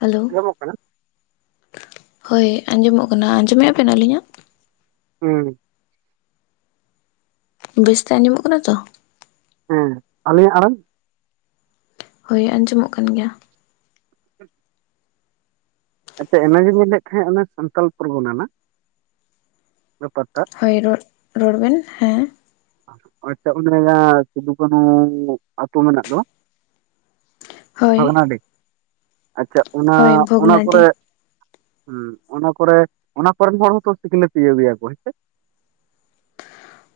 Hello, ᱟᱸᱡᱚᱢᱚᱜ ᱠᱟᱱᱟ ᱦᱳᱭ ᱟᱸᱡᱚᱢᱚᱜ ᱠᱟᱱᱟ, ᱟᱸᱡᱚᱢᱮᱫᱼᱟ ᱵᱮᱱ ᱟᱹᱞᱤᱧᱟᱜ? ᱦᱩᱸ ᱵᱮᱥᱛᱮ ᱟᱸᱡᱚᱢᱚᱜ ᱠᱟᱱᱟ ᱛᱚ? ᱦᱮᱸ, ᱟᱹᱞᱤᱧᱟᱜ ᱟᱲᱟᱝ? ᱦᱳᱭ ᱟᱸᱡᱚᱢᱚᱜ ᱠᱟᱱ ᱜᱮᱭᱟ᱾ ᱟᱪᱪᱷᱟ, ᱚᱱᱮ ᱜᱤᱧ ᱧᱮᱞᱮᱫ ᱛᱟᱦᱮᱸᱫ ᱚᱱᱟ ᱥᱟᱱᱛᱟᱞ ᱯᱚᱨᱜᱚᱱᱟ ᱨᱮᱱᱟᱜ, ᱨᱮᱯᱚᱨᱴᱟᱨ ᱦᱳᱭ ᱨᱚᱫ, ᱨᱚᱲ ᱵᱮᱱ ᱦᱮᱸ, ᱦᱚᱭᱛᱚ ᱩᱱ ᱟᱹᱭᱟᱹ ᱥᱤᱫᱩᱼᱠᱟᱱᱩᱻ ᱟᱹᱛᱩ ᱢᱮᱱᱟᱜ ᱫᱚ, ᱦᱳᱭ ᱵᱷᱚᱜᱽᱱᱟᱰᱤ, ᱟᱪᱪᱷᱟ ᱚᱱᱟᱻ ᱦᱳᱭ ᱚᱱᱟ ᱵᱷᱚᱜᱽᱱᱟᱰᱤ ᱠᱚᱨᱮ ᱦᱩᱸ ᱚᱱᱟ ᱠᱚᱨᱮ, ᱚᱱᱟ ᱠᱚᱨᱮᱱ ᱦᱚᱲ ᱦᱚᱸᱛᱚ ᱥᱤᱠᱱᱟᱹᱛ ᱤᱭᱟᱹ ᱜᱮᱭᱟᱣ ᱠᱚ ᱦᱮᱸ ᱪᱮ?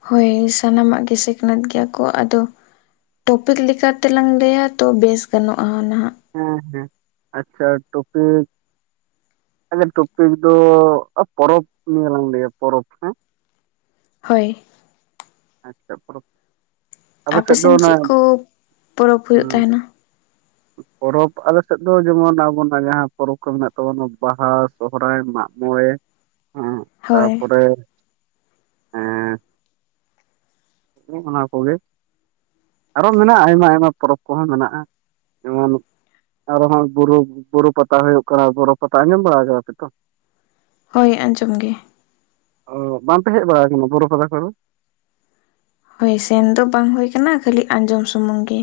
ᱦᱳᱭ ᱥᱟᱱᱟᱢᱟᱜ ᱜᱮ ᱥᱤᱠ ᱱᱟᱹᱛ ᱜᱮᱭᱟ ᱠᱚ ᱟᱫᱚ ᱴᱚᱯᱤᱠ ᱞᱮᱠᱟ ᱛᱮᱞᱟᱝ ᱞᱟᱹᱭᱟ ᱛᱚ ᱵᱮᱥ ᱜᱟᱱᱚᱜᱼᱟ, ᱦᱟᱸ ᱱᱟᱦᱟᱸᱜ, ᱦᱮᱸ ᱦᱮᱸ, ᱟᱪᱪᱷᱟ ᱴᱚᱯᱤᱠ [unintelligible] ᱴᱩᱯᱤᱠ ᱫᱚ ᱯᱚᱨᱚᱵᱽ ᱱᱤᱭᱟᱹ ᱞᱟᱝ ᱞᱟᱹᱭᱟ, ᱯᱚᱨᱚᱵᱽ ᱦᱮᱸ ᱦᱳᱭ᱾ ᱟᱪᱪᱷᱟ ᱯᱚᱨᱚᱵᱽ ᱟᱯᱮ ᱥᱮᱫ ᱫᱚ ᱥᱤᱱ ᱚᱱᱟ ᱪᱮᱫ ᱠᱩ ᱯᱚᱨᱚᱵᱽ ᱦᱩᱭᱩᱜ ᱛᱟᱦᱮᱱᱟ? [inaudible] ᱯᱚᱨᱚᱵᱽ ᱟᱞᱮ ᱥᱮᱫ ᱫᱚ ᱡᱮᱢᱚᱱ ᱟᱵᱚᱱᱟᱜ ᱡᱟᱦᱟᱸ ᱯᱚᱨᱚᱵᱽ ᱠᱚ ᱢᱮᱱᱟᱜ ᱛᱟᱵᱚᱱᱟ᱾ ᱵᱟᱦᱟ, ᱥᱚᱦᱨᱟᱭ, ᱢᱟᱜ ᱢᱚᱬᱮ᱾ ᱮᱸᱜ ᱦᱳᱭ ᱛᱟᱯᱚᱨᱮ ᱮᱸ᱾ ᱦᱮᱸ ᱚᱱᱟ ᱠᱚᱜᱮ᱾ ᱟᱨᱚ ᱢᱮᱱᱟᱜᱼᱟ ᱟᱭᱢᱟ ᱟᱭᱢᱟ ᱯᱚᱨᱚᱵᱽ ᱠᱚᱦᱚᱸ ᱢᱮᱱᱟᱜᱼᱟ ᱾ ᱡᱮᱢᱚᱱ ᱟᱨᱦᱚᱸ ᱦᱚᱜᱼᱚᱭ ᱵᱩᱨᱩ, ᱵᱩᱨᱩ ᱯᱟᱛᱟ ᱦᱩᱭᱩᱜ ᱠᱟᱱᱟ ᱾ ᱵᱚᱨᱚ ᱯᱟᱛᱟ ᱟᱸᱡᱚᱢ ᱵᱟᱲᱟ ᱠᱟᱫᱟ ᱯᱮ ᱛᱚ᱾ ᱦᱳᱭ ᱟᱸᱡᱚᱢ ᱜᱮ᱾ ᱚ ᱵᱟᱝᱯᱮ ᱦᱮᱠ ᱵᱟᱲᱟ ᱟᱠᱟᱱᱟ᱾ ᱵᱚᱨᱚ ᱯᱟᱛᱟ ᱠᱚᱫᱚ᱾ ᱦᱳᱭ ᱥᱮᱱ ᱫᱚ ᱵᱟᱝ ᱦᱳᱭ ᱟᱠᱟᱱᱟ᱾ ᱠᱷᱟᱹᱞᱤ ᱟᱸᱡᱚᱢ ᱥᱩᱢᱩᱝ ᱜᱮ᱾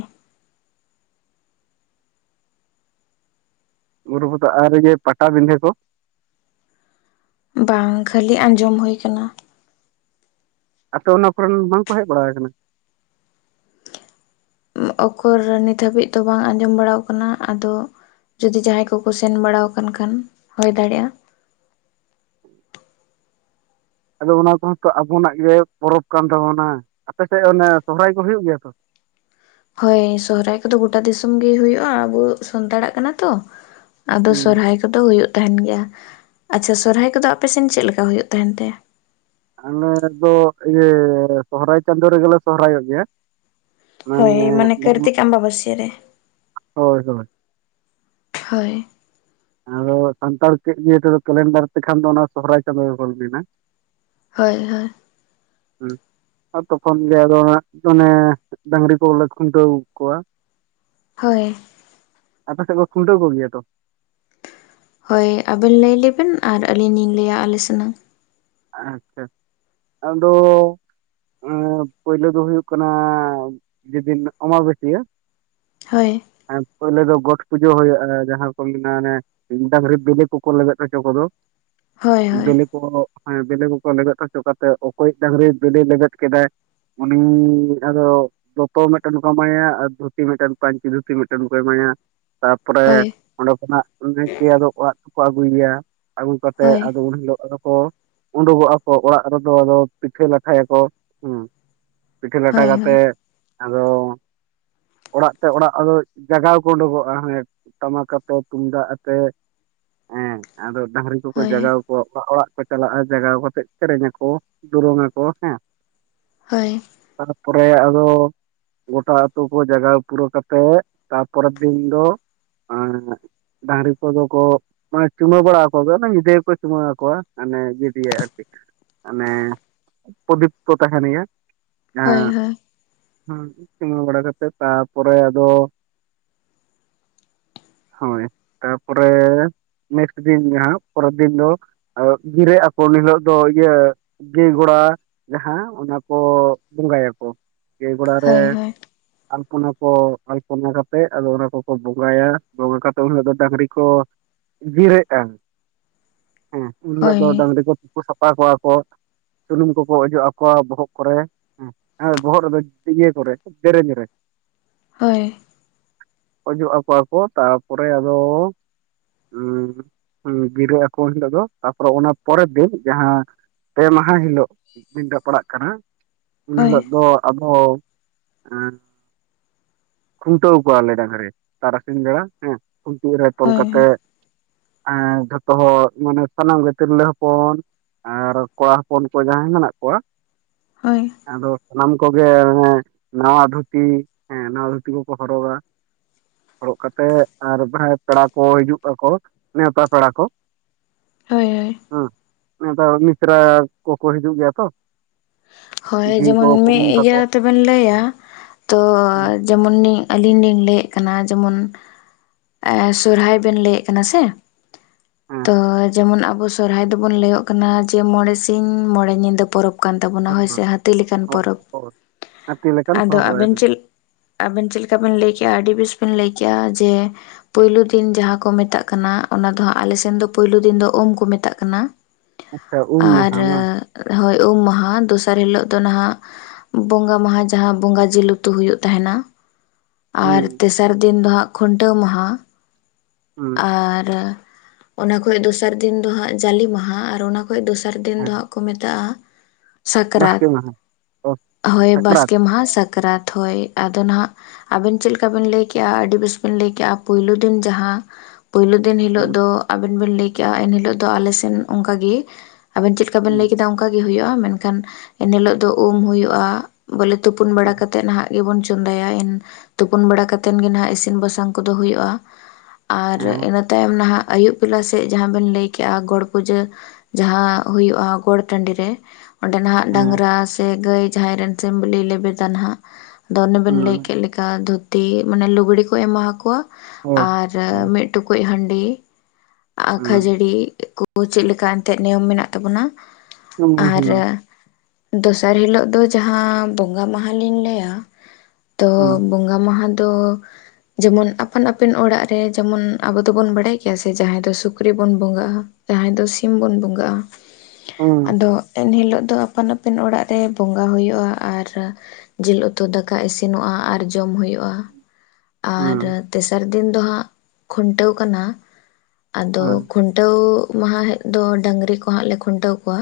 ᱵᱩᱨᱩ ᱯᱟᱛᱟ ᱾ ᱟᱨ ᱤᱭᱟᱹ ᱯᱟᱴᱟᱵᱤᱸᱫᱷᱟᱹ ᱠᱚ᱾ ᱵᱟᱝ, ᱠᱷᱟᱹᱞᱤ ᱟᱸᱡᱚᱢ ᱦᱳᱭ ᱠᱟᱱᱟ᱾ ᱟᱯᱮ ᱚᱱᱟ ᱠᱚᱨᱮᱱ ᱵᱟᱝᱠᱚ ᱦᱮᱠ ᱵᱟᱲᱟ ᱟᱠᱟᱱᱟ? ᱩᱠᱩᱨ, ᱱᱤᱛ ᱦᱟᱹᱵᱤᱡ ᱫᱚ ᱵᱟᱝ ᱟᱸᱡᱚᱢ ᱵᱟᱲᱟᱣ ᱠᱟᱱᱟ᱾ ᱟᱫᱚ ᱡᱩᱫᱤ ᱡᱟᱦᱟᱸᱭ ᱠᱚᱠᱚ ᱥᱮᱱ ᱵᱟᱲᱟ ᱟᱠᱟᱱ ᱠᱷᱟᱱ, ᱦᱚᱭ ᱫᱟᱲᱮᱭᱟᱜᱼᱟ᱾ ᱟᱫᱚ ᱚᱱᱟ ᱠᱚᱦᱚᱸ ᱛᱚ ᱟᱵᱚᱱᱟᱜ ᱜᱮ ᱯᱚᱨᱚᱵᱽ ᱠᱟᱱ ᱛᱟᱵᱚᱱᱟ᱾ ᱟᱯᱮ ᱥᱮᱜ ᱚᱱᱮ ᱥᱚᱦᱨᱟᱭ ᱠᱚ ᱦᱩᱭᱩᱜ ᱜᱮᱭᱟ ᱛᱚ? ᱦᱳᱭ ᱥᱚᱦᱨᱟᱭ ᱠᱚᱫᱚ ᱜᱩᱴᱟ ᱫᱤᱥᱚᱢ ᱜᱮ ᱦᱩᱭᱩᱜᱼᱟ ᱾ ᱟᱵᱚ ᱥᱟᱱᱛᱟᱲᱟᱜ ᱠᱟᱱᱟ ᱛᱚ᱾ ᱟᱫᱚ ᱦᱩᱸ ᱥᱚᱨᱦᱟᱭ ᱠᱚᱫᱚ ᱦᱩᱭᱩᱜ ᱛᱟᱦᱮᱱ ᱜᱮᱭᱟ᱾ ᱟᱪᱪᱷᱟ, ᱥᱚᱨᱦᱟᱭ ᱠᱚᱫᱚ ᱟᱯᱮ ᱥᱮᱱ ᱪᱮᱫ ᱞᱮᱠᱟ ᱦᱩᱭᱩᱜ ᱛᱟᱦᱮᱱ ᱛᱮ? ᱟᱞᱮ ᱫᱚ ᱤᱭᱟᱹ ᱥᱚᱦᱨᱟᱭ ᱪᱟᱸᱫᱳ ᱨᱮᱜᱮ ᱞᱮ ᱥᱚᱦᱨᱟᱭ ᱚᱜ ᱜᱮᱭᱟ᱾ ᱦᱳᱭ ᱢᱟᱱᱮ ᱠᱟᱹᱨᱛᱤᱠ ᱟᱢᱵᱟᱼᱵᱟᱹᱥᱭᱟ. ᱨᱮ᱾ ᱦᱳᱭ ᱦᱳᱭ᱾ ᱦᱳᱭ᱾ ᱟᱫᱚ ᱥᱟᱱᱛᱟᱲ ᱪᱮᱫ ᱤᱭᱟ. ᱠᱮᱞᱮᱱᱰᱟᱨ ᱛᱮᱠᱷᱟᱱ ᱫᱚ᱾ ᱚᱱᱟ ᱥᱚᱦᱨᱟᱭ ᱪᱟᱸᱫᱳ ᱜᱮ ᱵᱚᱱ ᱢᱮᱱᱟ᱾ ᱦᱳᱭ ᱦᱳᱭ᱾ ᱦᱩᱸ ᱛᱚᱠᱷᱚᱱ ᱜᱮ ᱟᱫᱚ ᱚᱱᱮ, ᱰᱟᱹᱝᱨᱤ ᱠᱚᱞᱮ ᱠᱷᱩᱱᱴᱟᱹᱣ ᱠᱚᱣᱟ᱾ ᱦᱳᱭ᱾ ᱟᱯᱮ ᱥᱮᱜ ᱠᱚ ᱠᱷᱩᱱᱴᱟᱹᱣ ᱠᱚ ᱜᱮᱭᱟ ᱛᱚ? ᱦᱳᱭ, ᱟᱵᱮᱱ ᱞᱟᱹᱭ ᱞᱮᱵᱮᱱ ᱾ᱟᱨ ᱟᱹᱞᱤᱧ ᱞᱤᱧ ᱞᱟᱹᱭᱼᱟ ᱟᱞᱮ ᱥᱮᱱᱟᱜ᱾ ᱟᱪᱪᱷᱟ, ᱟᱫᱚᱼᱼ ᱮᱸ ᱯᱟᱹᱭᱞᱳ ᱫᱚ ᱦᱩᱭᱩᱜ ᱠᱟᱱᱟ᱾ ᱡᱮᱫᱤᱱ ᱟᱢᱟᱵᱟ. ᱥᱭᱟ. ᱦᱳᱭ᱾ ᱦᱮᱸ, ᱯᱳᱭᱞᱳ ᱫᱚ ᱜᱚᱴ ᱯᱩᱡᱟᱹ ᱦᱳᱭᱳᱜᱼᱟ ᱾ ᱡᱟᱦᱟᱸ ᱠᱚ ᱢᱮᱱᱟ ᱚᱱᱮ ᱰᱟᱝᱨᱤ ᱵᱮᱞᱮ ᱠᱚᱠᱚ ᱞᱮᱵᱮᱫ ᱦᱚᱪᱚ ᱠᱚᱫᱚ᱾ ᱦᱳᱭ ᱦᱳᱭ ᱵᱮᱞᱮ ᱠᱚ ᱦᱮᱸ, ᱵᱮᱞᱮ ᱠᱚᱠᱚ ᱞᱮᱵᱮᱫ ᱦᱚᱪᱚ ᱠᱟᱛᱮ᱾ ᱚᱠᱚᱭᱮ ᱰᱟᱝᱨᱤ ᱵᱮᱞᱮ ᱞᱮᱵᱮᱫ ᱠᱮᱫᱟᱭ [unintelligible] ᱩᱱᱤᱻ ᱟᱫᱚ᱾ ᱫᱚᱛᱚ ᱢᱮᱫᱴᱮᱱ ᱠᱚ ᱮᱢᱟᱭᱟ ᱟᱨ ᱫᱷᱩᱛᱤ ᱢᱤᱫᱴᱮᱱ ᱯᱟᱹᱧᱪᱤ ᱫᱷᱩᱛᱤ ᱢᱤᱫᱴᱮᱱ ᱠᱚ ᱮᱢᱟᱭᱟ᱾ ᱛᱟᱯᱚᱨᱮ, ᱦᱳᱭ ᱚᱸᱰᱮ ᱠᱷᱚᱱᱟᱜ ᱱᱟᱭᱠᱮ ᱟᱫᱚ ᱚᱲᱟᱜ ᱛᱮᱠᱚ ᱟᱹᱜᱩᱭᱮᱭᱟ᱾ ᱟᱹᱜᱩ ᱠᱟᱛᱮᱫ ᱦᱳᱭ ᱟᱫᱚ ᱩᱱ ᱦᱤᱞᱳᱜ ᱟᱫᱚ ᱠᱚ ᱩᱰᱩᱠᱚᱜᱼᱟᱠᱚ ᱚᱲᱟᱜ ᱨᱮᱫᱚ ᱟᱫᱚ ᱯᱤᱴᱷᱟᱹ ᱞᱟᱴᱷᱟᱭ ᱟᱠᱚ᱾ ᱦᱩᱸ, ᱯᱤᱴᱷᱟᱹ ᱞᱟᱴᱷᱟ ᱦᱳᱭ ᱠᱟᱛᱮ ᱦᱳᱭ ᱟᱫᱚ, ᱚᱲᱟᱜ ᱛᱮ ᱚᱲᱟᱜ ᱟᱫᱚ ᱡᱟᱜᱟᱣ ᱠᱚ ᱩᱰᱩᱠᱚᱜᱼᱟ ᱦᱮᱸ ᱴᱟᱢᱟᱠ ᱟᱛᱮ, ᱛᱩᱢᱫᱟᱜ ᱟᱛᱮ᱾ ᱦᱮᱸ, ᱟᱫᱚ ᱰᱷᱟᱝᱨᱤ ᱩᱱᱠᱩ ᱠᱚ ᱦᱳᱭ ᱡᱟᱜᱟᱣ ᱠᱚᱣᱟ ᱚᱲᱟᱜ ᱚᱲᱟᱜ ᱠᱚ ᱪᱟᱞᱟᱜᱼᱟ ᱡᱟᱜᱟᱣ ᱠᱟᱛᱮ ᱥᱮᱨᱮᱧ ᱟᱠᱚ ᱫᱩᱨᱟᱝ ᱟᱠᱚ ᱦᱮᱸ, ᱦᱳᱭ᱾ ᱛᱟᱨᱯᱚᱨᱮ ᱟᱫᱚ, ᱜᱚᱴᱟ ᱟᱹᱛᱩ ᱠᱚ ᱡᱟᱜᱟᱣ ᱯᱩᱨᱟᱹᱣ ᱠᱟᱛᱮᱫ ᱛᱟᱯᱚᱨᱮᱨ ᱫᱤᱱ ᱫᱚ ᱰᱟᱝᱨᱤ ᱠᱚᱫᱚ ᱠᱚ ᱢᱟᱱᱮ ᱪᱩᱢᱟᱹ ᱵᱟᱲᱟ ᱟᱠᱚ ᱧᱤᱫᱟᱹᱠᱚ ᱪᱩᱢᱟᱹᱲᱟ ᱟᱠᱚᱣᱟ᱾ ᱢᱟᱱᱮ ᱤᱫᱤᱭᱟᱭ ᱟᱨᱠᱤ ᱢᱟᱱᱮ ᱯᱨᱚᱫᱤᱯ ᱛᱚ ᱛᱟᱦᱮᱱᱜᱮᱭᱟ᱾ ᱦᱳᱭ ᱦᱳᱭ᱾ ᱦᱮᱸ ᱥᱤᱢᱟᱹ ᱵᱟᱲᱟ ᱠᱟᱛᱮᱜ ᱛᱟᱨᱯᱚᱨᱮ ᱟᱫᱚ, ᱦᱳᱭ ᱛᱟᱨᱯᱚᱨᱮ ᱱᱮᱠᱥᱴ ᱫᱤᱱ ᱡᱟᱦᱟᱸ ᱯᱚᱨᱮᱨ ᱫᱤᱱ ᱫᱚ ᱜᱤᱨᱟᱹᱜ ᱟᱠᱚ ᱩᱱ ᱦᱤᱞᱳᱜ ᱫᱚ ᱤᱭᱟᱹ ᱜᱟᱹᱭ ᱜᱚᱲᱟ ᱡᱟᱦᱟᱸ ᱚᱱᱟ ᱠᱚ ᱵᱚᱸᱜᱟᱭᱟ ᱾ ᱠᱚ ᱜᱟᱹᱭ ᱜᱟᱲᱟ ᱨᱮ ᱦᱳᱭ ᱦᱳᱭ ᱚᱱᱟ ᱠᱚ ᱟᱞᱯᱚᱱᱟ ᱠᱟᱛᱮᱫ ᱟᱫᱚ ᱚᱱᱟ ᱠᱚᱠᱚ ᱵᱚᱸᱜᱟᱭᱟ ᱵᱚᱸᱜᱟ ᱠᱟᱛᱮᱫ ᱩᱱ ᱦᱤᱞᱳᱜ ᱫᱚ ᱰᱟᱝᱨᱤ ᱠᱚ, ᱡᱤᱨᱮᱫ ᱠᱟᱱ ᱦᱮᱸ ᱩᱱᱦᱤᱞᱚᱜ ᱫᱚ ᱦᱳᱭ ᱰᱟᱝᱨᱤ ᱠᱚ ᱥᱟᱯᱷᱟ ᱠᱚᱣᱟ ᱠᱚ ᱥᱩᱱᱩᱢ ᱠᱚᱠᱚ ᱚᱡᱚᱜ ᱟᱠᱚᱣᱟ ᱵᱚᱦᱚᱜ ᱠᱚᱨᱮ, ᱵᱚᱦᱚᱜ ᱨᱮᱫᱚ ᱤᱭᱟᱹᱠᱚᱨᱮ ᱫᱮᱨᱮᱧ ᱨᱮ᱾ ᱦᱳᱭ, ᱚᱡᱚᱜ ᱟᱠᱚᱣᱟ ᱠᱚ ᱛᱟᱨᱯᱚᱨᱮ ᱟᱫᱚ, ᱦᱩᱸ ᱵᱤᱨᱟᱹᱜ ᱟᱠᱚ ᱩᱱᱦᱤᱞᱳᱜ ᱫᱚ, ᱛᱟᱯᱚᱨᱮ ᱚᱱᱟ ᱯᱚᱨᱮᱨ ᱫᱤᱱ ᱡᱟᱦᱟᱸ ᱯᱮ ᱢᱟᱦᱟ ᱦᱤᱞᱳᱜ ᱢᱤᱫ ᱫᱤᱱ ᱴᱟᱜ ᱯᱟᱲᱟᱜ ᱠᱟᱱᱟ ᱩᱱ ᱦᱳᱭ ᱦᱤᱞᱚᱜ ᱫᱚ ᱟᱫᱚ, ᱠᱷᱩᱱᱴᱟᱣ ᱠᱚᱣᱟ ᱞᱮ ᱰᱟᱝᱨᱤ ᱛᱟᱨᱟᱥᱤᱝ ᱵᱮᱲᱟ ᱦᱮᱸ᱾ ᱠᱷᱩᱱᱴᱤ ᱨᱮ ᱛᱚᱞ ᱠᱟᱛᱮ ᱦᱳᱭ ᱡᱷᱚᱛᱚ ᱦᱚᱲ ᱢᱟᱱᱮ ᱥᱟᱱᱟᱢ ᱜᱮ ᱛᱤᱨᱞᱟᱹ ᱦᱚᱯᱚᱱ ᱟᱨ ᱠᱚᱲᱟ ᱦᱚᱯᱚᱱ ᱠᱚ ᱡᱟᱦᱟᱸᱭ ᱢᱮᱱᱟᱜ ᱠᱚᱣᱟ, ᱦᱳᱭ ᱟᱫᱚ ᱥᱟᱱᱟᱢ ᱠᱚᱜᱮ ᱱᱟᱣᱟ ᱫᱷᱩᱛᱤ ᱦᱮᱸ ᱱᱟᱣᱟ ᱫᱷᱩᱛᱤ ᱠᱚᱠᱚ ᱦᱚᱨᱚᱜᱟ, ᱦᱲᱚᱜ ᱠᱟᱛᱮ ᱟᱨ ᱡᱟᱸᱦᱟᱭ ᱯᱮᱲᱟ ᱠᱚ ᱦᱤᱡᱩᱜ ᱟᱠᱚ ᱱᱮᱶᱛᱟ ᱯᱮᱲᱟ ᱠᱚ᱾ ᱦᱳᱭ ᱦᱳᱭ᱾ ᱦᱮᱸ ᱱᱮᱣᱛᱟ ᱢᱤᱥᱨᱟ ᱠᱚᱠᱚ ᱦᱤᱡᱩᱜ ᱜᱮᱭᱟ ᱛᱚ ᱦᱳᱭ ᱡᱷᱤ ᱠᱚ ᱡᱮᱢᱚᱱ ᱢᱤᱫ ᱠᱩᱢᱟᱹᱝ ᱤᱭᱟᱹ ᱛᱟᱠᱚ ᱛᱮᱵᱮᱱ ᱞᱟᱹᱭᱟ ᱛᱚ, ᱦᱮᱸ ᱡᱮᱢᱚᱱᱤᱧ ᱟᱹᱞᱤᱧ ᱞᱤᱧ ᱞᱟᱹᱭᱮᱫ ᱠᱟᱱᱟ ᱡᱮᱢᱚᱱ ᱥᱚᱨᱦᱟᱭ ᱵᱮᱱ ᱞᱟᱹᱭᱮᱫ ᱠᱟᱱᱟ ᱥᱮ ᱦᱮᱸ ᱛᱚ ᱡᱮᱢᱚᱱ ᱟᱵᱚ, ᱥᱚᱨᱦᱟᱭ ᱫᱚᱵᱚᱱ ᱞᱟᱹᱭᱚᱜ ᱠᱟᱱᱟ ᱡᱮ ᱢᱚᱬᱮ ᱥᱤᱧ ᱢᱚᱬᱮ ᱧᱤᱫᱟᱹ ᱯᱚᱨᱚᱵᱽ ᱠᱟᱱ ᱛᱟᱵᱚᱱᱟ ᱦᱳᱭᱥᱮ, ᱦᱟᱹᱛᱤ ᱞᱮᱟᱱ ᱯᱚᱨᱚᱵ ᱦᱟᱹᱛᱤ ᱞᱮᱠᱟᱱ ᱟᱫᱚ ᱥᱚᱦᱚᱨᱟᱭ ᱟᱵᱮᱱ ᱪᱮᱫ ᱟᱵᱮᱱ ᱪᱮᱫ ᱞᱮᱠᱟ ᱵᱤᱱ ᱞᱟᱹᱭ ᱠᱮᱫᱼᱟ ᱟᱹᱰᱤ ᱵᱮᱥ ᱵᱮᱱ ᱞᱟᱹᱭ ᱠᱮᱭᱼᱟ ᱡᱮ, ᱯᱳᱭᱞᱳ ᱫᱤᱱ ᱡᱟᱦᱟᱸ ᱠᱚ ᱢᱮᱛᱟᱜ ᱠᱟᱱᱟ ᱚᱱᱟ ᱫᱚ ᱦᱟᱸᱜ ᱟᱞᱮ ᱥᱮᱱ ᱫᱚ ᱯᱳᱭᱞᱳ ᱫᱤᱱ ᱫᱚ ᱩᱢ ᱠᱚ ᱢᱮᱛᱟᱜ ᱠᱟᱱᱟ᱾ ᱟᱪᱪᱷᱟ ᱩᱢ ᱟᱨ ᱢᱟᱦᱟ ᱵᱟᱝ ᱦᱳᱭ ᱩᱢ ᱢᱟᱦᱟᱸ ᱫᱚᱥᱟᱨ ᱫᱚᱥᱟᱨ ᱦᱤᱞᱳᱜ ᱫᱚ ᱱᱟᱦᱟᱜ ᱵᱚᱸᱜᱟ ᱢᱟᱦᱟᱸ ᱡᱟᱦᱟᱸ ᱵᱚᱸᱜᱟ ᱡᱤᱞ ᱩᱛᱩ ᱦᱩᱭᱩᱜ ᱛᱟᱦᱮᱱᱟ᱾ ᱟᱨ ᱦᱩᱸ ᱛᱮᱥᱟᱨ ᱫᱤᱱ ᱫᱚ ᱦᱟᱸᱜ ᱠᱷᱩᱱᱴᱟᱹᱣ ᱢᱟᱦᱟ, ᱦᱩᱸ, ᱟᱨ ᱚᱱᱟ ᱠᱷᱚᱡ ᱫᱚᱥᱟᱨ ᱫᱤᱱ ᱫᱚ ᱦᱟᱸᱜ ᱡᱟᱞᱮ ᱢᱟᱦᱟᱸᱟᱨ ᱚᱱᱟ ᱠᱷᱚᱱ ᱫᱚᱥᱟᱨ ᱫᱤᱱ ᱫᱚ ᱦᱮᱸ ᱦᱟᱸᱜ, ᱠᱚ ᱢᱮᱛᱟᱜᱼᱟ ᱵᱟᱥᱠᱮ ᱥᱟᱠᱨᱟᱛ ᱢᱟᱦᱟ ᱚ ᱦᱳᱭ ᱥᱟᱠᱨᱟᱛ ᱵᱟᱥᱠᱮ ᱢᱟᱦᱟᱸ ᱥᱟᱠᱨᱟᱛ ᱦᱳᱭ᱾ ᱟᱫᱚ ᱱᱟᱦᱟᱸᱜ ᱟᱵᱮᱱ ᱪᱮᱫ ᱞᱮᱠᱟ ᱵᱮᱱ ᱞᱟᱹᱭ ᱠᱮᱜᱼᱟ ᱟᱹᱰᱤ ᱵᱮᱥ ᱵᱮᱱ ᱞᱟᱹᱭ ᱠᱮᱜᱼᱟ ᱯᱳᱭᱞᱳ ᱫᱤᱱ ᱡᱟᱦᱟᱸ, ᱯᱳᱭᱞᱳ ᱫᱤᱱ ᱦᱤᱞᱳᱜ ᱦᱩᱸ ᱫᱚ ᱟᱵᱮᱱ ᱵᱮᱱ ᱞᱟᱹᱭ ᱠᱮᱜᱼᱟ ᱮᱱ ᱦᱤᱞᱳᱜ ᱫᱚ ᱟᱞᱮ ᱥᱮᱱ ᱚᱱᱠᱟ ᱜᱮ᱾ ᱟᱵᱮᱱ ᱪᱮᱫ ᱞᱮᱠᱟ ᱵᱮᱱ ᱞᱟᱹᱭ ᱦᱩᱸ ᱠᱮᱫᱟ ᱚᱱᱠᱟ ᱜᱮ ᱦᱩᱭᱩᱜᱼᱟ, ᱢᱮᱱᱠᱷᱟᱱ ᱮᱱ ᱦᱤᱞᱳᱜ ᱫᱚ ᱩᱢ ᱦᱩᱭᱩᱜᱼᱟ᱾ ᱵᱚᱞᱮ ᱛᱩᱯᱩᱱ ᱵᱟᱲᱟ ᱦᱮᱸ ᱠᱟᱛᱮᱫ ᱱᱟᱦᱟᱜ ᱜᱮᱵᱚᱱ ᱪᱚᱸᱫᱟᱭᱟ ᱛᱩᱯᱩᱱ ᱵᱟᱲᱟ ᱠᱟᱛᱮᱫ ᱜᱮ ᱱᱟᱜ ᱤᱥᱤᱱ ᱵᱟᱥᱟᱝ ᱠᱚ ᱫᱚ ᱦᱩᱭᱩᱜᱼᱟ᱾ ᱟᱨ ᱤᱱᱟᱹ ᱛᱟᱭᱚᱢ ᱱᱟᱦᱟᱜ ᱟᱹᱭᱩᱵ ᱟᱯᱞᱟ ᱥᱮᱫ ᱡᱟᱦᱟᱸ ᱵᱮᱱ ᱞᱟᱹᱭ ᱠᱮᱜᱼᱟ ᱜᱚᱴ ᱯᱩᱡᱟᱹ ᱡᱟᱦᱟᱸ ᱦᱩᱭᱩᱜᱼᱟ ᱜᱚᱴ ᱴᱟᱺᱰᱤ ᱨᱮ᱾ ᱚᱸᱰᱮ ᱱᱟᱦᱟᱜ ᱦᱮᱸ ᱰᱟᱝᱨᱟ ᱥᱮ ᱜᱟᱹᱭ ᱡᱟᱦᱟᱸᱭ ᱨᱮᱱ ᱥᱤᱢ ᱵᱤᱞᱤ ᱞᱮᱵᱮᱫᱟ ᱱᱟᱦᱟᱜ ᱟᱫᱚ ᱚᱱᱮ ᱵᱮᱱ ᱞᱟᱹᱭ ᱦᱩᱸ ᱠᱮᱫ ᱞᱮ ᱫᱷᱩᱛᱤ ᱢᱟᱱᱮ ᱞᱩᱜᱽᱲᱤ ᱠᱚ ᱮᱢᱟ ᱠᱚᱣᱟ ᱦᱳᱭ ᱟᱨ ᱟᱨ ᱦᱳᱭ ᱢᱤᱫ ᱴᱩᱠᱩᱡ ᱦᱟᱺᱰᱤ ᱦᱩᱸ ᱠᱷᱟᱹᱡᱟᱹᱲᱤ ᱠᱳ ᱪᱮᱫ ᱚᱱᱠᱟ ᱞᱮᱠᱟ ᱮᱱᱛᱮᱫ ᱱᱤᱭᱚᱢ ᱢᱮᱱᱟᱜ ᱛᱟᱵᱚᱱᱟ ᱦᱩᱸ ᱾ ᱟᱨ ᱦᱩᱸ ᱫᱚᱥᱟᱨ ᱦᱤᱞᱳᱜ ᱫᱚ ᱡᱟᱦᱟᱸ ᱵᱚᱸᱜᱟ ᱢᱟᱦᱟ ᱞᱤᱧ ᱞᱟᱹᱭᱟ᱾ ᱛᱚ ᱦᱩᱸ ᱵᱚᱸᱜᱟ ᱢᱟᱦᱟ ᱫᱚ ᱡᱮᱢᱚᱱ ᱟᱯᱟᱱ ᱟᱹᱯᱤᱱ ᱚᱲᱟᱜ ᱨᱮ ᱡᱮᱢᱚᱱ ᱟᱵᱚ ᱫᱚᱵᱚᱱ ᱵᱟᱲᱟᱭ ᱜᱮᱭᱟ ᱥᱮ, ᱡᱟᱦᱟᱸᱭ ᱫᱚ ᱥᱩᱠᱨᱤ ᱵᱚᱱ ᱵᱚᱸᱜᱟᱜᱼᱟ᱾ ᱡᱟᱦᱟᱸᱭ ᱫᱚ ᱥᱤᱢ ᱵᱚᱱ ᱵᱚᱸᱜᱟᱜᱼᱟ᱾ ᱦᱩᱸ ᱟᱫᱚᱼᱼᱼ ᱮᱱ ᱦᱤᱞᱟᱹᱜ ᱫᱚ ᱟᱯᱟᱱ ᱟᱹᱯᱤᱱ ᱚᱲᱟᱜ ᱨᱮ ᱵᱚᱸᱜᱟ ᱦᱩᱭᱩᱜᱼᱟ᱾ ᱟᱨ ᱡᱤᱞ ᱩᱛᱩ ᱫᱟᱠᱟ ᱤᱥᱤᱱᱚᱜᱼᱟ ᱟᱨ ᱡᱚᱢ ᱦᱩᱭᱩᱜᱼᱟ᱾ ᱟᱨ ᱦᱩᱸ ᱛᱮᱥᱟᱨ ᱫᱤᱱ ᱫᱚ ᱦᱟᱸᱜ ᱠᱷᱩᱱᱴᱟᱹᱣ ᱠᱟᱱᱟ᱾ ᱟᱫᱚ ᱦᱩᱸ ᱠᱷᱩᱱ ᱠᱷᱩᱱᱴᱟᱹᱣ ᱢᱟᱦᱟ ᱦᱮᱫ ᱫᱚ ᱰᱟᱹᱝᱨᱤ ᱠᱚ ᱦᱟᱸᱜ ᱞᱮ ᱠᱷᱩᱱᱴᱟᱹᱣ ᱠᱚᱣᱟ᱾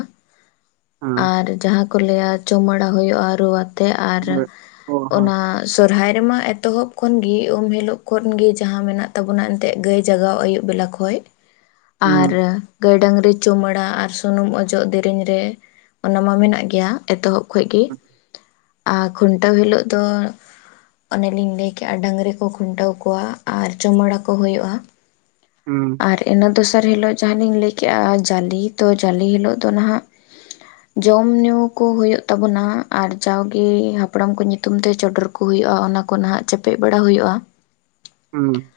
ᱦᱩᱸ ᱟᱨ ᱡᱟᱦᱟᱸ ᱠᱚ ᱞᱟᱹᱭᱟ ᱪᱩᱢᱟᱹᱲᱟ ᱦᱩᱭᱩᱜᱼᱟ, ᱨᱩ ᱟᱛᱮ ᱟᱨ ᱚᱱᱟ ᱥᱚᱨᱦᱟᱭ ᱨᱮᱢᱟ ᱮᱛᱚᱦᱚᱵ ᱠᱷᱚᱱᱜᱤ ᱩᱢ ᱦᱤᱞᱟᱹᱜ ᱠᱷᱚᱱ ᱜᱮ ᱡᱟᱦᱟᱸ ᱢᱮᱱᱟᱜ ᱛᱟᱵᱚᱱᱟ ᱮᱱᱛᱮᱫ ᱜᱟᱹᱭ ᱡᱟᱜᱟᱣ ᱟᱹᱭᱩᱵ ᱵᱮᱞᱟ ᱠᱷᱚᱡ᱾ [inaudible] ᱟᱨ ᱜᱟᱹᱭ ᱰᱟᱹᱝᱨᱤ ᱪᱩᱢᱟᱹᱲᱟ ᱟᱨ ᱥᱩᱱᱩᱢ ᱚᱡᱚᱜ ᱫᱮᱨᱮᱧ ᱨᱮ᱾ ᱚᱱᱟ ᱢᱟ ᱢᱮᱱᱟᱜ ᱜᱮᱭᱟ ᱮᱛᱚᱦᱚᱵ ᱠᱷᱚᱡ ᱜᱮ ᱟᱨ ᱠᱷᱩᱱᱴᱟᱹᱣ ᱦᱤᱞᱳᱜ ᱫᱚ ᱚᱱᱮᱞᱤᱧ ᱞᱟᱹᱭᱠᱮᱜᱼᱟ ᱰᱟᱹᱟᱝᱨᱤ ᱠᱚ ᱠᱷᱩᱱᱴᱟᱹᱣ ᱠᱚᱣᱟ ᱟᱨ ᱪᱩᱢᱟᱹᱲᱟ ᱠᱚ ᱦᱩᱭᱩᱜᱼᱟ᱾ ᱦᱩᱸ ᱟᱨ ᱤᱱᱟᱹ ᱫᱚᱥᱟᱨ ᱦᱤᱞᱳᱜ ᱡᱟᱦᱟᱸᱞᱤᱧ ᱞᱟᱹᱭᱠᱮᱜᱼᱟ ᱡᱟᱞᱤ ᱛᱚ ᱡᱟᱞᱤ ᱦᱤᱞᱳᱜ ᱫᱚ ᱱᱟᱦᱟᱜ [inaudible] ᱡᱚᱢ ᱧᱩ ᱠᱚ ᱦᱳᱭᱳᱜ ᱛᱟᱵᱩᱱᱟ ᱟᱨ ᱡᱟᱣᱜᱮ ᱦᱟᱯᱲᱟᱢᱠᱚ ᱧᱩᱛᱩᱢ ᱛᱮ ᱪᱚᱰᱚᱨ ᱠᱚ ᱠᱚ ᱦᱩᱭᱩᱜᱼᱟ ᱚᱱᱟ ᱠᱚ ᱱᱟᱦᱟᱜ ᱪᱟᱯᱮᱫ ᱵᱟᱲᱟ ᱦᱩᱭᱩᱜᱼᱟ᱾ ᱦᱩᱸ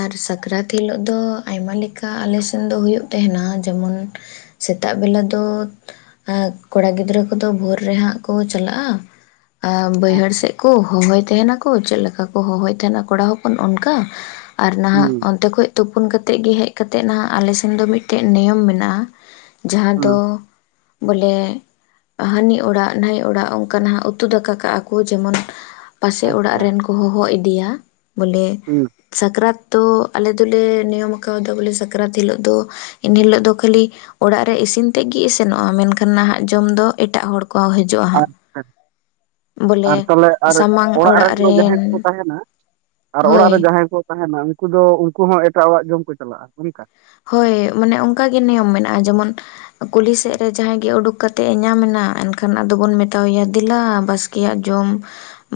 ᱟᱨ ᱥᱟᱠᱨᱟᱛ ᱦᱤᱞᱳᱜ ᱫᱚ ᱟᱭᱢᱟ ᱞᱮᱠᱟ ᱟᱞᱮ ᱥᱮᱱ ᱫᱚ ᱦᱳᱭᱳᱜ ᱛᱟᱦᱮᱸᱱᱟ ᱡᱮᱢᱚᱱ ᱥᱮᱛᱟᱜ ᱵᱮᱞᱟ ᱫᱚ ᱠᱚᱲᱟ ᱜᱤᱫᱽᱨᱟᱹ ᱠᱚᱫᱚ ᱵᱷᱳᱨ ᱨᱮ ᱦᱟᱸᱜ ᱠᱚ ᱪᱟᱞᱟᱜᱼᱟ, ᱟᱨ ᱵᱟᱹᱭᱦᱟᱹᱲ ᱟᱪᱪᱷᱟ ᱥᱮᱫ ᱠᱚ ᱦᱚᱦᱚᱭ ᱛᱟᱦᱮᱱᱟᱠᱚ ᱪᱮᱫ ᱞᱮᱠᱟ ᱠᱚ ᱦᱚᱦᱚᱭ ᱛᱟᱦᱮᱱᱟ ᱠᱚᱲᱟ ᱦᱚᱯᱚᱱ ᱚᱱᱠᱟ᱾ ᱟᱨ ᱱᱟᱦᱟᱜ ᱦᱩᱸ ᱚᱱᱛᱮ ᱠᱷᱚᱡ ᱛᱩᱯᱩᱱ ᱠᱟᱛᱮᱫ ᱜᱮ ᱦᱮᱡ ᱠᱟᱛᱮ ᱱᱟᱜ ᱟᱞᱮᱥᱮᱱ ᱫᱚ ᱢᱤᱫᱴᱮᱱ ᱱᱤᱭᱚᱢ ᱢᱮᱱᱟᱜᱼᱟ, ᱡᱟᱦᱟᱸ ᱦᱩᱸ ᱫᱚ ᱵᱚᱞᱮ ᱦᱟᱹᱱᱤ ᱚᱲᱟᱜ ᱱᱟᱹᱭ ᱚᱲᱟᱜ ᱚᱱᱠᱟᱱᱟᱜ ᱩᱛᱩ ᱫᱟᱠᱟ ᱠᱟᱜᱼᱟ ᱠᱚ ᱡᱮᱢᱚᱱ ᱯᱟᱥᱮ ᱚᱲᱟᱜ ᱟᱪᱪᱷᱟ ᱨᱮᱱ ᱠᱚ ᱦᱚᱦᱚ ᱤᱫᱤᱭᱟ ᱵᱚᱞᱮ ᱦᱩᱸ ᱥᱟᱠᱨᱟᱛ ᱫᱚ ᱟᱞᱮ ᱫᱚᱞᱮ ᱱᱤᱭᱚᱢ ᱠᱟᱣᱫᱟ ᱵᱚᱞᱮ ᱥᱟᱠᱨᱟᱛ ᱦᱤᱞᱟᱹᱜ ᱫᱚ ᱮᱱ ᱦᱤᱞᱟᱹᱜ ᱫᱚ ᱠᱷᱟᱹᱞᱤ ᱚᱲᱟᱜ ᱨᱮ ᱤᱥᱤᱱ ᱛᱮᱜ ᱜᱮ ᱤᱥᱤᱱ ᱥᱮᱱᱚᱜᱼᱟ ᱢᱮᱱᱠᱷᱟᱱ ᱱᱟᱦᱟᱜ ᱡᱚᱢ ᱫᱚ ᱮᱴᱟᱜ ᱦᱚᱲ ᱠᱚ ᱦᱤᱡᱩᱜᱼᱟ᱾ ᱦᱟᱸᱜ ᱟᱪᱪᱷᱟᱷᱟ [unintelligible] ᱵᱚᱞᱮ ᱟᱨ ᱛᱚᱞᱮ ᱟᱨ ᱚᱲᱟᱜ ᱨᱮᱱ ᱫᱚ ᱡᱟᱦᱟᱸᱭ ᱠᱚᱠᱚ ᱛᱟᱦᱮᱱᱟ ᱟᱨ ᱚᱲᱟᱜ ᱦᱳᱭ ᱨᱮ ᱡᱟᱦᱟᱸᱭ ᱠᱚ ᱛᱟᱦᱮᱱᱟ ᱩᱱᱠᱩ ᱫᱚ ᱩᱱᱠᱩ ᱦᱚᱸ ᱮᱴᱟᱜ ᱚᱲᱟᱜ ᱡᱚᱢ ᱠᱚ ᱪᱟᱞᱟᱜᱼᱟ᱾ ᱚᱱᱠᱟ ᱦᱳᱭ, ᱢᱟᱱᱮ ᱚᱱᱠᱟ ᱜᱮ ᱱᱤᱭᱚᱢ ᱢᱮᱱᱟᱜᱼᱟ, ᱡᱮᱢᱚᱱ ᱠᱩᱞᱦᱤ ᱥᱮᱫ ᱨᱮ ᱡᱟᱦᱟᱸᱭ ᱜᱮ ᱩᱰᱩᱠ ᱠᱟᱛᱮᱫ ᱮ ᱧᱟᱢ ᱮᱱᱟ ᱮᱱᱠᱷᱟᱱ ᱟᱫᱚ ᱵᱚᱱ ᱢᱮᱛᱟᱣᱮᱭᱟ ᱫᱮᱞᱟ ᱵᱟᱥ ᱠᱮᱭᱟᱜ ᱡᱚᱢ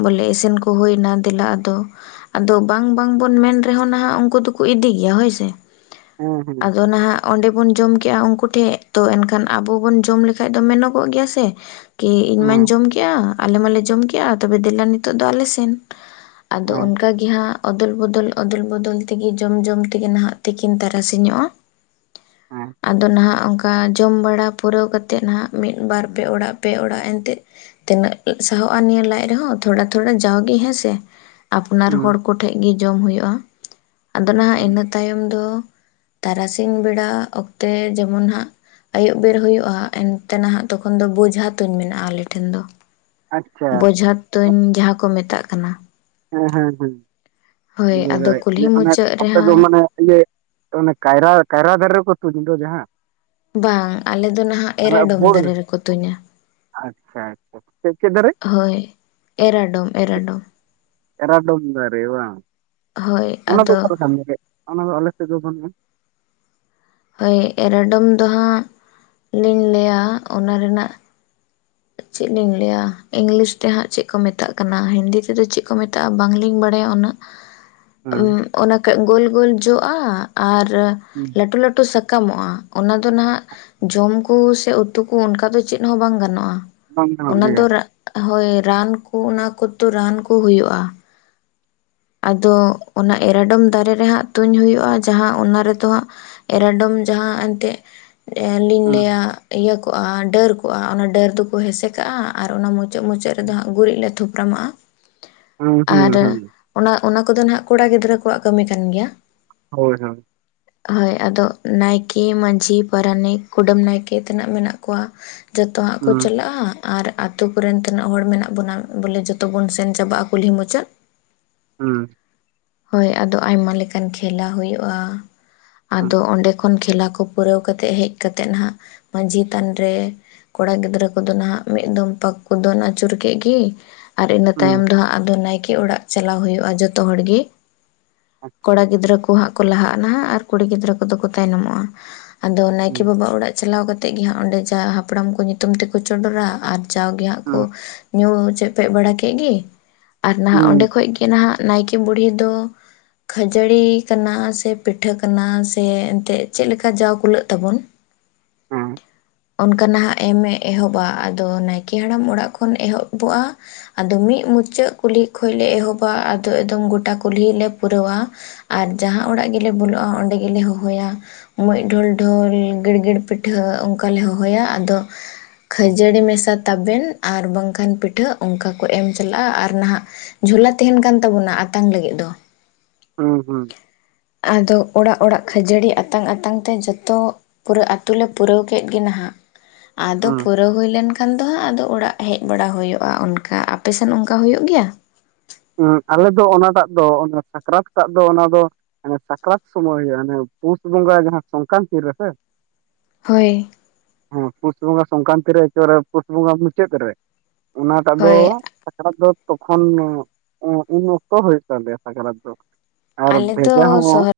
ᱵᱚᱞᱮ ᱤᱥᱤᱱ ᱠᱚ ᱦᱩᱭᱮᱱᱟ ᱫᱮᱞᱟ ᱟᱫᱚ ᱾ ᱟᱫᱚ ᱵᱟᱝ ᱵᱟᱝ ᱵᱚᱱ ᱢᱮᱱ ᱨᱮᱦᱚᱸ ᱱᱟᱦᱟᱜ ᱩᱱᱠᱩ ᱫᱚᱠᱚ ᱤᱫᱤ ᱜᱮᱭᱟ ᱦᱳᱭ ᱥᱮ ᱾ ᱦᱮᱸ [inaudible] ᱦᱮᱸ ᱟᱫᱚ ᱱᱟᱦᱟᱜ ᱚᱸᱰᱮ ᱵᱚᱱ ᱡᱚᱢ ᱠᱮᱜᱼᱟ ᱩᱱᱠᱩ ᱴᱷᱮᱡ, ᱛᱚ ᱮᱱᱠᱷᱟᱱ ᱟᱵᱚ ᱵᱚᱱ ᱡᱚᱢ ᱞᱮᱠᱷᱟᱡ ᱫᱚ ᱢᱮᱱᱚᱜᱚᱜ ᱜᱮᱭᱟ ᱥᱮ ᱾ ᱠᱤ ᱤᱧ ᱦᱮᱸ ᱢᱟᱧ ᱡᱚᱢ ᱠᱮᱜᱼᱟ ᱟᱞᱮ ᱢᱟᱞᱮ ᱡᱚᱢ ᱠᱮᱜᱼᱟ, ᱛᱚᱵᱮ ᱫᱮᱞᱟ ᱱᱤᱛᱳᱜ ᱫᱚ ᱟᱞᱮ ᱥᱮᱱ ᱾ ᱟᱫᱚ ᱦᱮᱸ ᱚᱱᱠᱟ ᱜᱮ ᱦᱟᱸᱜ ᱚᱫᱚᱞ ᱵᱚᱫᱚᱞ ᱚᱫᱚᱞ ᱵᱚᱫᱚᱞ ᱛᱮᱜᱮ ᱡᱚᱢ ᱡᱚᱢ ᱛᱮᱜᱮ ᱱᱟᱦᱟᱜ ᱛᱤᱠᱤᱱ ᱛᱟᱨᱟᱥ ᱤᱧᱚᱜ-ᱟ ᱦᱮᱸ ᱾ ᱟᱫᱚ ᱱᱟᱦᱟᱜ ᱚᱱᱠᱟ ᱚᱱᱠᱟ ᱡᱚᱢ ᱵᱟᱲᱟ ᱯᱩᱨᱟᱹᱣ ᱠᱟᱛᱮᱫ ᱱᱟᱦᱟᱜ ᱢᱤᱫ ᱵᱟᱨ ᱯᱮ ᱚᱲᱟᱜ, ᱯᱮ ᱚᱲᱟᱜ ᱮᱱᱛᱮᱫ ᱛᱤᱱᱟᱹᱜ ᱥᱟᱦᱚᱜᱼᱟ ᱱᱤᱭᱟᱹ ᱞᱟᱡ ᱨᱮᱦᱚᱸ ᱛᱷᱚᱲᱟ ᱛᱷᱚᱲᱟ ᱡᱟᱣᱜᱤ ᱦᱮᱸ ᱥᱮ ᱾ ᱟᱯᱱᱟᱨ ᱦᱚᱲ ᱦᱩᱸ ᱠᱚᱴᱷᱮᱡ ᱜᱮ ᱡᱚᱢ ᱦᱩᱭᱩᱜᱼᱟ᱾ ᱟᱫᱚ ᱱᱟᱦᱟᱜ ᱦᱩᱸ ᱤᱱᱟᱹ ᱛᱟᱭᱚᱢ ᱫᱚ ᱛᱟᱨᱟᱥᱤᱧ ᱵᱮᱲᱟ ᱚᱠᱛᱮ ᱡᱮᱢᱚᱱ ᱦᱟᱸᱜ ᱟᱹᱭᱩᱵ ᱵᱮᱨ ᱦᱩᱭᱩᱜᱼᱟ ᱾ ᱮᱱᱛᱮ ᱱᱟᱦᱟᱜ ᱛᱚᱠᱷᱚᱱ ᱫᱚ ᱵᱚᱡᱷᱟ ᱛᱩᱧ ᱢᱮᱱᱟᱜᱼᱟ ᱟᱞᱮ ᱴᱷᱮᱱ ᱫᱚ ᱾ ᱟᱪᱪᱷᱟ᱾ ᱵᱚᱡᱷᱟ ᱛᱩᱧ ᱡᱟᱦᱟ ᱠᱚ ᱢᱮᱛᱟᱜ ᱠᱟᱱᱟ ᱾ ᱦᱮᱸ ᱦᱮᱸ ᱦᱮᱸ, [inaudible] ᱵᱩᱡᱦᱟᱹᱣ ᱟᱫᱚ ᱫᱟᱲᱮᱭᱟᱜ ᱠᱩᱞᱦᱤ ᱠᱟᱱᱤᱧ ᱢᱟᱱᱮ ᱢᱩᱪᱟᱹᱫ ᱟᱯᱮ ᱫᱚ ᱨᱮᱦᱟᱸᱜ ᱢᱟᱱᱮ ᱤᱭᱟ. ᱚᱱᱮ ᱠᱟᱭᱨᱟ, ᱠᱟᱭᱨᱟ ᱫᱟᱨᱮ ᱨᱮᱠᱚ ᱛᱩᱧ ᱫᱚ ᱡᱟᱦᱟ ᱾ ᱵᱟᱝ ᱟᱞᱮ ᱫᱚ ᱱᱟᱦᱟᱜ ᱮᱨᱟᱰᱚᱢ ᱵᱳᱲ ᱨᱮ ᱫᱟᱨᱮ ᱨᱮᱠᱚ ᱛᱩᱧᱟ ᱟᱪᱪᱷᱟ ᱟᱪᱪᱷᱟ ᱪᱮᱫ ᱪᱮᱫ ᱫᱟᱨᱮ ᱾ [inaudible] ᱦᱳᱭ ᱮᱨᱟᱰᱚᱢ ᱮᱨᱟᱰᱚᱢ ᱾ ᱮᱨᱟᱰᱚᱢ ᱫᱟᱨᱮ ᱵᱟᱝ? ᱦᱳᱭ [inaudible] ᱚᱱᱟ ᱫᱚ ᱚᱠᱟ ᱟᱫᱚ ᱞᱮᱠᱟ? [inaudible] ᱚᱱᱟ ᱫᱚ ᱟᱞᱮ ᱥᱮᱫ ᱫᱚ ᱵᱟᱱᱩᱜᱼᱟ ᱾ ᱦᱳᱭ, ᱮᱨᱟᱰᱚᱢ ᱫᱚ ᱦᱟᱸᱜ ᱞᱤᱧ ᱞᱟᱹᱭᱟ ᱚᱱᱟ ᱨᱮᱱᱟᱜ ᱪᱮᱫ ᱞᱤᱧ ᱞᱟᱹᱭᱟ ᱤᱝᱞᱤᱥ ᱛᱮ ᱦᱟᱸᱜ ᱪᱮᱫ ᱠᱚ ᱢᱮᱛᱟᱜ ᱠᱟᱱᱟ, ᱦᱤᱱᱫᱤ ᱛᱮᱫᱚ ᱪᱮᱫ ᱠᱚ ᱢᱮᱛᱟᱜᱼᱟ ᱵᱟᱝᱞᱤᱧ ᱵᱟᱲᱟᱭᱟ ᱩᱱᱟᱹᱜ ᱾ [inaudible] ᱚᱱᱟ ᱠᱮᱡ ᱜᱳᱞ ᱜᱳᱞ ᱡᱚᱜᱼᱟ ᱟᱨ ᱦᱩᱸ ᱾ ᱞᱟᱹᱴᱩ ᱞᱟᱹᱴᱩ ᱥᱟᱠᱟᱢᱚᱜᱼᱟ, ᱚᱱᱟ ᱫᱚ ᱱᱟᱦᱟᱜ ᱡᱚᱢ ᱠᱩ ᱥᱮ ᱩᱛᱩ ᱠᱚ ᱚᱱᱠᱟ ᱫᱚ ᱪᱮᱫ ᱦᱚᱸ ᱵᱟᱝ ᱜᱟᱱᱚᱜᱼᱟ ᱾ ᱵᱟᱝ [inaudible] ᱜᱟᱱᱚᱜ ᱚᱱᱟ ᱫᱚ ᱜᱮᱭᱟ ᱦᱳᱭ ᱨᱟᱱ ᱠᱩ ᱚᱱᱟ ᱠᱚᱫᱚ ᱨᱟᱱ ᱠᱩ ᱦᱩᱭᱩᱜᱼᱟ ᱾ ᱟᱫᱚ ᱚᱱᱟ ᱮᱨᱟᱰᱚᱢ ᱫᱟᱨᱮ ᱨᱮ ᱦᱟᱸᱜ ᱛᱩᱧ ᱦᱩᱭᱩᱜᱼᱟ ᱾ ᱡᱟᱦᱟ ᱚᱱᱟ ᱨᱮᱫᱚ ᱦᱟᱸᱜ ᱮᱨᱟᱰᱚᱢ ᱡᱟᱦᱟ ᱮᱱᱛᱮ ᱞᱤᱧ ᱦᱮᱸ ᱞᱟᱹᱭᱟ ᱤᱭᱟᱹ ᱠᱚᱜᱼᱟ ᱰᱟᱹᱨ ᱠᱚᱜᱼᱟ ᱾ ᱚᱱᱟ ᱰᱟᱹᱨ ᱫᱚᱠᱚ ᱦᱮᱸᱥᱮ ᱠᱟᱜᱼᱟ ᱟᱨ ᱚᱱᱟ ᱢᱩᱪᱟᱹᱫ, ᱢᱩᱪᱟᱹᱫ ᱨᱮᱫᱚ ᱦᱟᱸᱜ ᱜᱩᱨᱤᱡ ᱞᱮ ᱛᱷᱩᱯᱨᱟᱢᱟᱜᱼᱟ ᱦᱩᱸ ᱦᱩᱸ ᱟᱨ ᱦᱩᱸ ᱚᱱᱟ, ᱚᱱᱟ ᱠᱚᱫᱚ ᱦᱟᱜ ᱠᱚᱲᱟ ᱜᱤᱫᱽᱨᱟᱹ ᱠᱚᱣᱟᱜ ᱠᱟᱹᱢᱤ ᱠᱟᱱ ᱜᱮᱭᱟ ᱾ ᱦᱳᱭ ᱦᱳᱭ ᱾ ᱦᱳᱭ ᱟᱫᱚ ᱱᱟᱭᱠᱮ, ᱢᱟᱹᱡᱷᱤ, ᱯᱟᱨᱟᱱᱤᱠ, ᱠᱩᱰᱟᱹᱢ ᱱᱟᱭᱠᱮ ᱛᱤᱱᱟᱹᱜ ᱢᱮᱱᱟᱜ ᱠᱚᱣᱟ ᱡᱚᱛᱚ ᱦᱟᱜ ᱠᱚ ᱦᱩᱸ ᱪᱟᱞᱟᱜᱼᱟ ᱾ ᱟᱨ ᱟᱛᱳ ᱠᱚᱨᱮᱱ ᱛᱤᱱᱟᱹᱜ ᱦᱚᱲ ᱢᱮᱱᱟᱜ ᱵᱚᱱᱟ, ᱵᱚᱞᱮ ᱡᱚᱛᱚ ᱵᱚᱱ ᱥᱮᱱ ᱪᱟᱵᱟᱜᱼᱟ ᱠᱩᱞᱦᱤ ᱢᱩᱪᱟᱹᱫ ᱾ ᱦᱩᱸ ᱾ ᱦᱳᱭ ᱟᱫᱚ ᱟᱭᱢᱟ ᱞᱮᱠᱟᱱ ᱠᱷᱮᱞᱟ ᱦᱩᱭᱩᱜᱼᱟ ᱾ [inaudible] ᱦᱩᱸ ᱟᱫᱚ ᱚᱸᱰᱮ ᱛᱚᱠᱷᱚᱱ ᱠᱷᱮᱞᱟ ᱠᱚ ᱯᱩᱨᱟᱹᱣ ᱠᱟᱛᱮ ᱦᱮᱡ ᱠᱟᱛᱮᱜ ᱦᱟᱜ ᱢᱟᱹᱡᱷᱤ ᱛᱷᱟᱱ ᱨᱮ ᱠᱚᱲᱟ ᱜᱤᱫᱽᱨᱟᱹ ᱠᱚᱫᱚ ᱱᱟᱦᱟᱸᱜ ᱢᱤᱫ ᱫᱚᱢ ᱯᱟᱠ ᱠᱚ ᱫᱚᱱ ᱟᱹᱪᱩᱨ ᱠᱮᱫ ᱜᱮ ᱾ ᱟᱨ ᱤᱱᱟᱹ ᱛᱟᱭᱚᱢ ᱦᱩᱸ ᱫᱚ ᱦᱟᱸᱜ ᱟᱫᱚ ᱱᱟᱭᱠᱮ ᱚᱲᱟᱜ ᱪᱟᱞᱟᱣ ᱦᱩᱭᱩᱜᱼᱟ ᱡᱚᱛᱚ ᱦᱚᱲ ᱜᱤ ᱾ [inaudible] [inaudible] ᱟᱪᱪᱷᱟ ᱠᱚᱲᱟ ᱜᱤᱫᱽᱨᱟᱹ ᱠᱚ ᱦᱟᱸᱜ ᱠᱚ ᱞᱟᱦᱟᱜᱼᱟ ᱱᱟᱦᱟᱸᱜ ᱟᱨ ᱠᱩᱲᱤ ᱜᱤᱫᱽᱨᱟᱹ ᱠᱚᱫᱚ ᱠᱚ ᱛᱟᱭᱱᱚᱢᱚᱜᱼᱟ ᱾ [inaudible] ᱟᱫᱚ ᱱᱟᱭᱠᱮ ᱦᱩᱸ ᱵᱟᱵᱟ ᱚᱲᱟᱜ ᱪᱟᱞᱟᱣ ᱠᱟᱛᱮᱫ ᱜᱮ ᱦᱟᱸᱜ ᱚᱸᱰᱮ ᱡᱟ ᱦᱟᱯᱲᱟᱢ ᱠᱚ ᱧᱩᱛᱩᱢ ᱛᱮᱠᱚ ᱪᱚᱰᱚᱨᱟ ᱟᱨ ᱡᱟᱣ ᱜᱮ ᱦᱟᱸᱜ ᱠᱚ ᱦᱩᱸ ᱧᱩ ᱪᱮᱯᱮᱡ ᱵᱟᱲᱟ ᱠᱮᱫ ᱜᱮ ᱟᱨ ᱱᱟᱦᱟᱜ ᱚᱸᱰᱮ ᱦᱩᱸ ᱠᱷᱚᱡ ᱜᱮ ᱱᱟᱦᱟᱜ ᱱᱟᱭᱠᱮ ᱵᱩᱲᱦᱤ ᱫᱚ ᱠᱷᱟᱹᱡᱟᱹᱲᱤ ᱠᱟᱱᱟ ᱥᱮ ᱯᱤᱴᱷᱟᱹ ᱠᱟᱱᱟ ᱥᱮ ᱮᱱᱛᱮᱫ ᱪᱮᱫ ᱞᱮᱠᱟ ᱡᱟᱣ ᱠᱩᱞᱟᱹᱜ ᱛᱟᱵᱚᱱ, ᱦᱮᱸ, ᱚᱱᱠᱟ ᱱᱟᱦᱟᱜ ᱮᱢᱮ ᱮ ᱮᱦᱚᱵᱟ ᱟᱫᱚ ᱱᱟᱭᱠᱮ ᱦᱟᱲᱟᱢ ᱚᱲᱟᱜ ᱠᱷᱚᱱ ᱮᱦᱚᱵᱚᱜᱼᱟ᱾ ᱟᱫᱚ ᱢᱤᱫ ᱢᱩᱪᱟᱹᱫ ᱠᱩᱞᱦᱤ ᱠᱷᱚᱡ ᱞᱮ ᱮᱦᱚᱵᱟ ᱟᱫᱚ ᱮᱠᱫᱚᱢ ᱜᱚᱴᱟ ᱠᱩᱞᱦᱤ ᱞᱮ ᱯᱩᱨᱟᱹᱣᱼᱟ᱾ ᱟᱨ ᱡᱟᱦᱟᱸ ᱚᱲᱟᱜ ᱜᱮᱞᱮ ᱵᱚᱞᱚᱜᱼᱟ ᱚᱸᱰᱮ ᱜᱮᱞᱮ ᱦᱚᱦᱚᱭᱟ, ᱢᱩᱡ ᱰᱷᱞ ᱰᱷᱞ ᱜᱤᱲᱜᱤᱲ ᱯᱤᱴᱷᱟᱹ ᱚᱱᱠᱟ ᱞᱮ ᱦᱚᱦᱚᱭᱟ, ᱟᱫᱚ ᱦᱮᱸ ᱠᱷᱟᱹᱡᱟᱹᱲᱤ ᱢᱮᱥᱟ ᱛᱟᱵᱮᱱ ᱟᱨ ᱵᱟᱝᱠᱷᱟᱱ ᱯᱤᱴᱷᱟᱹ ᱚᱱᱠᱟ ᱠᱚ ᱮᱢ ᱪᱟᱞᱟᱜᱼᱟ, ᱟᱨ ᱱᱟᱦᱟᱜ ᱡᱷᱚᱞᱟ ᱛᱟᱦᱮᱱ ᱠᱟᱱ ᱛᱟᱵᱚᱱᱟ ᱟᱛᱟᱝ ᱞᱟᱹᱜᱤᱫ ᱫᱚ, ᱦᱩᱸ ᱦᱩᱸ, ᱟᱫᱚ ᱚᱲᱟᱜ ᱚᱲᱟᱜ ᱠᱷᱟᱹᱡᱟᱹᱲᱤ ᱟᱛᱟᱝ ᱟᱛᱟᱝ ᱛᱮ ᱡᱚᱛᱚ ᱯᱩᱨᱟᱹ ᱟᱛᱳ ᱞᱮ ᱯᱩᱨᱟᱹᱣ ᱠᱮᱫ ᱜᱮ ᱱᱟᱦᱟᱜ, ᱟᱫᱚ ᱯᱩᱨᱟᱹᱣ ᱦᱩᱭ ᱞᱮᱱᱠᱷᱟᱱ ᱠᱷᱟᱱ ᱫᱚ ᱦᱟᱸᱜ ᱟᱫᱚ ᱚᱲᱟᱜ ᱦᱮᱡ ᱵᱟᱲᱟ ᱦᱩᱭᱩᱜᱼᱟ, ᱚᱱᱠᱟ ᱟᱯᱮᱥᱮᱱ ᱚᱱᱠᱟ ᱦᱩᱭᱩᱜ ᱜᱮᱭᱟ? ᱟᱞᱮ ᱫᱚ ᱚᱱᱟᱴᱟᱜ ᱫᱚ ᱥᱟᱠᱨᱟᱛ ᱴᱟᱜ ᱫᱚ ᱚᱱᱟ ᱫᱚ ᱢᱟᱱᱮ ᱥᱟᱠᱨᱟᱛ ᱥᱚᱢᱚᱭ ᱦᱩᱭᱩᱜᱼᱟ ᱯᱩᱥ ᱵᱚᱸᱜᱟ ᱡᱟᱦᱟᱸ ᱥᱚᱝᱠᱟᱱᱛᱤ ᱨᱮᱥᱮ ᱦᱳᱭ᱾ ᱦᱮ ᱯᱩᱥ ᱵᱚᱸᱜᱟ ᱥᱚᱝᱠᱟᱱᱛᱤ ᱨᱮ ᱮᱠᱮᱵᱟᱨᱮ ᱯᱩᱥ ᱵᱚᱸᱜᱟ ᱢᱩᱪᱟᱹᱫ ᱨᱮ᱾ ᱚᱱᱟᱴᱟᱜ ᱫᱚ ᱦᱳᱭ ᱥᱟᱠᱨᱟᱛ ᱫᱚ ᱛᱚᱠᱷᱚᱱ ᱩᱱ ᱚᱠᱛᱚ ᱦᱩᱭᱩᱜ ᱛᱟᱞᱮᱭᱟ ᱥᱟᱠᱨᱟᱛ ᱫᱚ, ᱟᱨ ᱟᱞᱮ ᱫᱚ ᱵᱷᱮᱡᱟ ᱦᱚᱸ ᱥᱚᱦᱚᱨ